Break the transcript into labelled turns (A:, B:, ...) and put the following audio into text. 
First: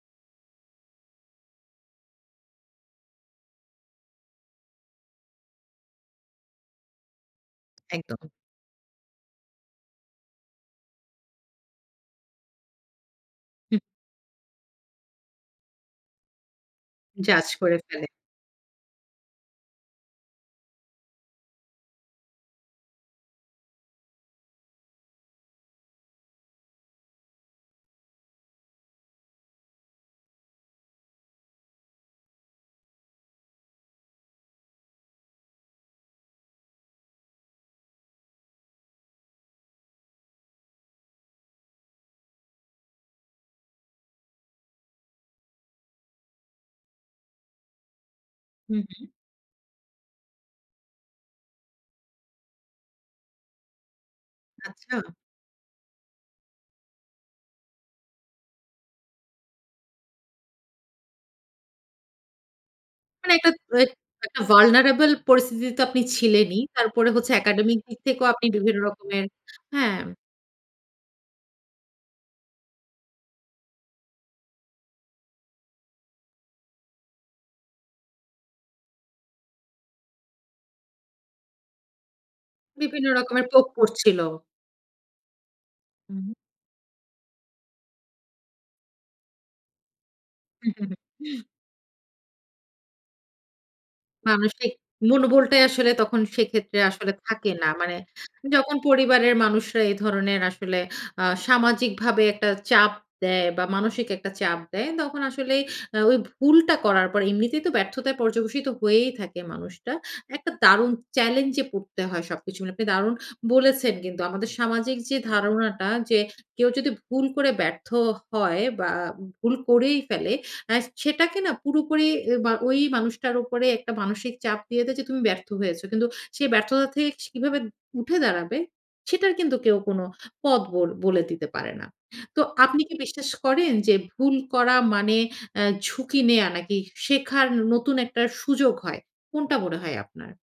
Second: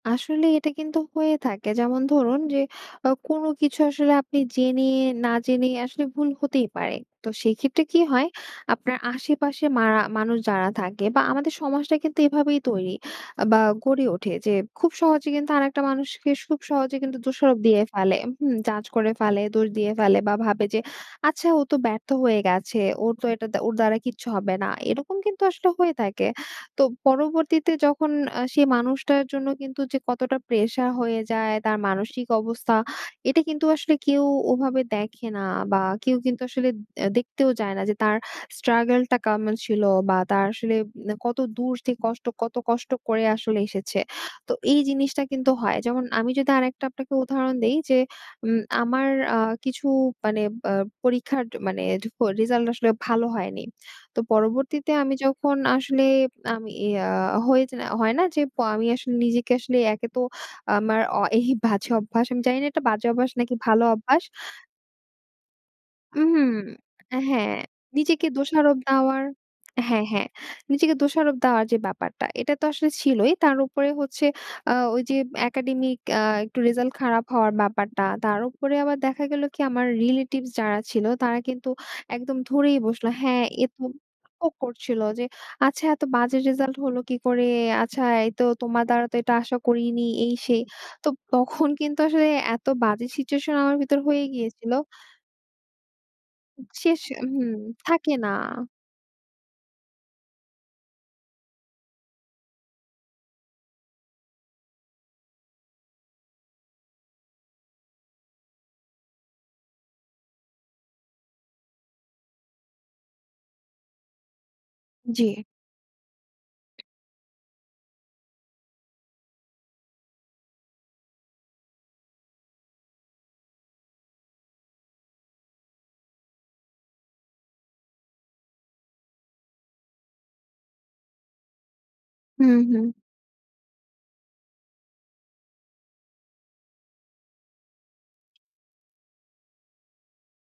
A: আসলেই এটা কিন্তু হয়ে থাকে যেমন ধরুন যে, আ কোনো কিছু আসলে আপনি জেনে না জেনে আসলে ভুল হতেই পারে। তো সেইক্ষেত্রে কি হয়?
B: একদম।
A: আপনার আশেপাশে মারা মানুষ যারা থাকে বা আমাদের সমাজটাই কিন্তু এভাবেই তৈরি, বা
B: হু।
A: গড়ে ওঠে যে, খুব সহজে কিন্তু আরেকটা মানুষকে, সুখ সহজে কিন্তু
B: জাজ
A: দোষারোপ
B: করে
A: দিয়ে
B: ফেলে।
A: ফেলে। হুম! জাজ করে ফেলে, দোষ দিয়ে ফেলে বা ভাবে যে, আচ্ছা ও তো ব্যর্থ হয়ে গেছে। ওরতো এটা দা ওর দ্বারা কিচ্ছু হবে না। এরকম কিন্তু আসলে হয়ে থাকে। তো পরবর্তীতে যখন আ সে মানুষটার জন্য কিন্তু যে কতটা প্রেশার হয়ে যায় তার মানসিক অবস্থা, এটা কিন্তু আসলে কেউ ওভাবে দেখে না বা কেউ কিন্তু আসলে, দেখতেও যায় না যে তার struggle কেমন ছিল বা তার আসলে উম কত দূর থেকে কষ্ট, কত কষ্ট করে আসলে এসেছে। তো এই জিনিসটা কিন্তু হয়। যেমন আমি যদি আরেকটা আপনাকে উদাহরণ দেই যে, উম
B: হুম, হু।
A: আমার আ কিছু মানে আ পরীক্ষার মানে ঢুকো, রেজাল্ট আসলে ভালো হয়নি। তো পরবর্তীতে
B: আচ্ছা!
A: আমি যখন আসলে, আমি ইয়া হয়ে জেনা হয় না যে আমি আসলে, নিজেকে আসলে একেতো আমার অ এই বাজে অভ্যাস, আমি জানি না এটা বাজে অভ্যাস
B: মানে একটা
A: নাকি ভালো
B: web,
A: অভ্যাস।
B: একটা vulnareble পরিস্থিতিতে তো আপনি
A: উহু,
B: ছিলেনই। তারপরে হচ্ছে
A: হ্যাঁ,
B: academic দিক
A: নিজেকে
B: থেকেও আপনি
A: দোষারোপ
B: বিভিন্ন
A: দেওয়ার
B: রকমের হ্যাঁ।
A: হ্যাঁ, হ্যাঁ। নিজেকে দোষারোপ দেওয়ার যে ব্যাপারটা এটাতো আসলে ছিলই। তারপর উপরে হচ্ছে আ ওইযে একাডেমিক আ একটু রেজাল্ট খারাপ হওয়ার ব্যাপারটা। তার উপরে আবার দেখা গেল কি? আমার রিলেটিভস যারা ছিল তারা কিন্তু একদম ধরেই
B: বিভিন্ন
A: বসলো, হ্যাঁ,
B: রকমের poke
A: এত
B: করছিল।
A: হোক করছিল যে, "আচ্ছা এত
B: উহু।
A: বাজে রেজাল্ট হলো কি করে? আচ্ছা! এইতো তোমার দ্বারা তো এটা আশা করিনি" এই সেই।
B: উ, হু,
A: তো
B: হু।
A: তখন কিন্তু আসলে এত বাজে সিচুয়েশন আমার ভিতর হয়ে গিয়েছিল।
B: মানুষিক, মনোবলটাই আসলে তখন সেক্ষেত্রে
A: শেষ,
B: আসলে থাকে
A: হুম।
B: না। মানে,
A: থাকে না।
B: যখন পরিবারের মানুষরা এ ধরনের আসলে আ সামাজিকভাবে একটা চাপ দেয় বা মানসিক একটা চাপ দেয়, তখন আসলে ওই ভুলটা করার পর এমনিতেই তো ব্যর্থতায় পর্যবসিত হয়েই থাকে মানুষটা। একটা দারুণ চ্যালেঞ্জে পড়তে হয় সবকিছু মিলে। আপনি দারুণ বলেছেন কিন্তু আমাদের সামাজিক যে
A: জি।
B: ধারণাটা যে, কেউ যদি ভুল করে ব্যর্থও হয়, বা ভুল করেই ফেলে আ সেটাকে না পুরোপুরি বা ওই মানুষটার উপরে একটা মানসিক চাপ দিয়ে দেয় যে তুমি ব্যর্থ হয়েছ। কিন্তু সে ব্যর্থতা থেকে কীভাবে উঠে দাঁড়াবে, সেটার কিন্তু কেউ কোন পথ বোল বলে দিতে পারে না। তো
A: হু,
B: আপনি
A: হুম।
B: কি বিশ্বাস করেন যে ভুল করা মানে আ ঝুঁকি নেয়া নাকি শেখার নতুন একটা সুযোগ হয়? কোনটা মনে হয় আপনার?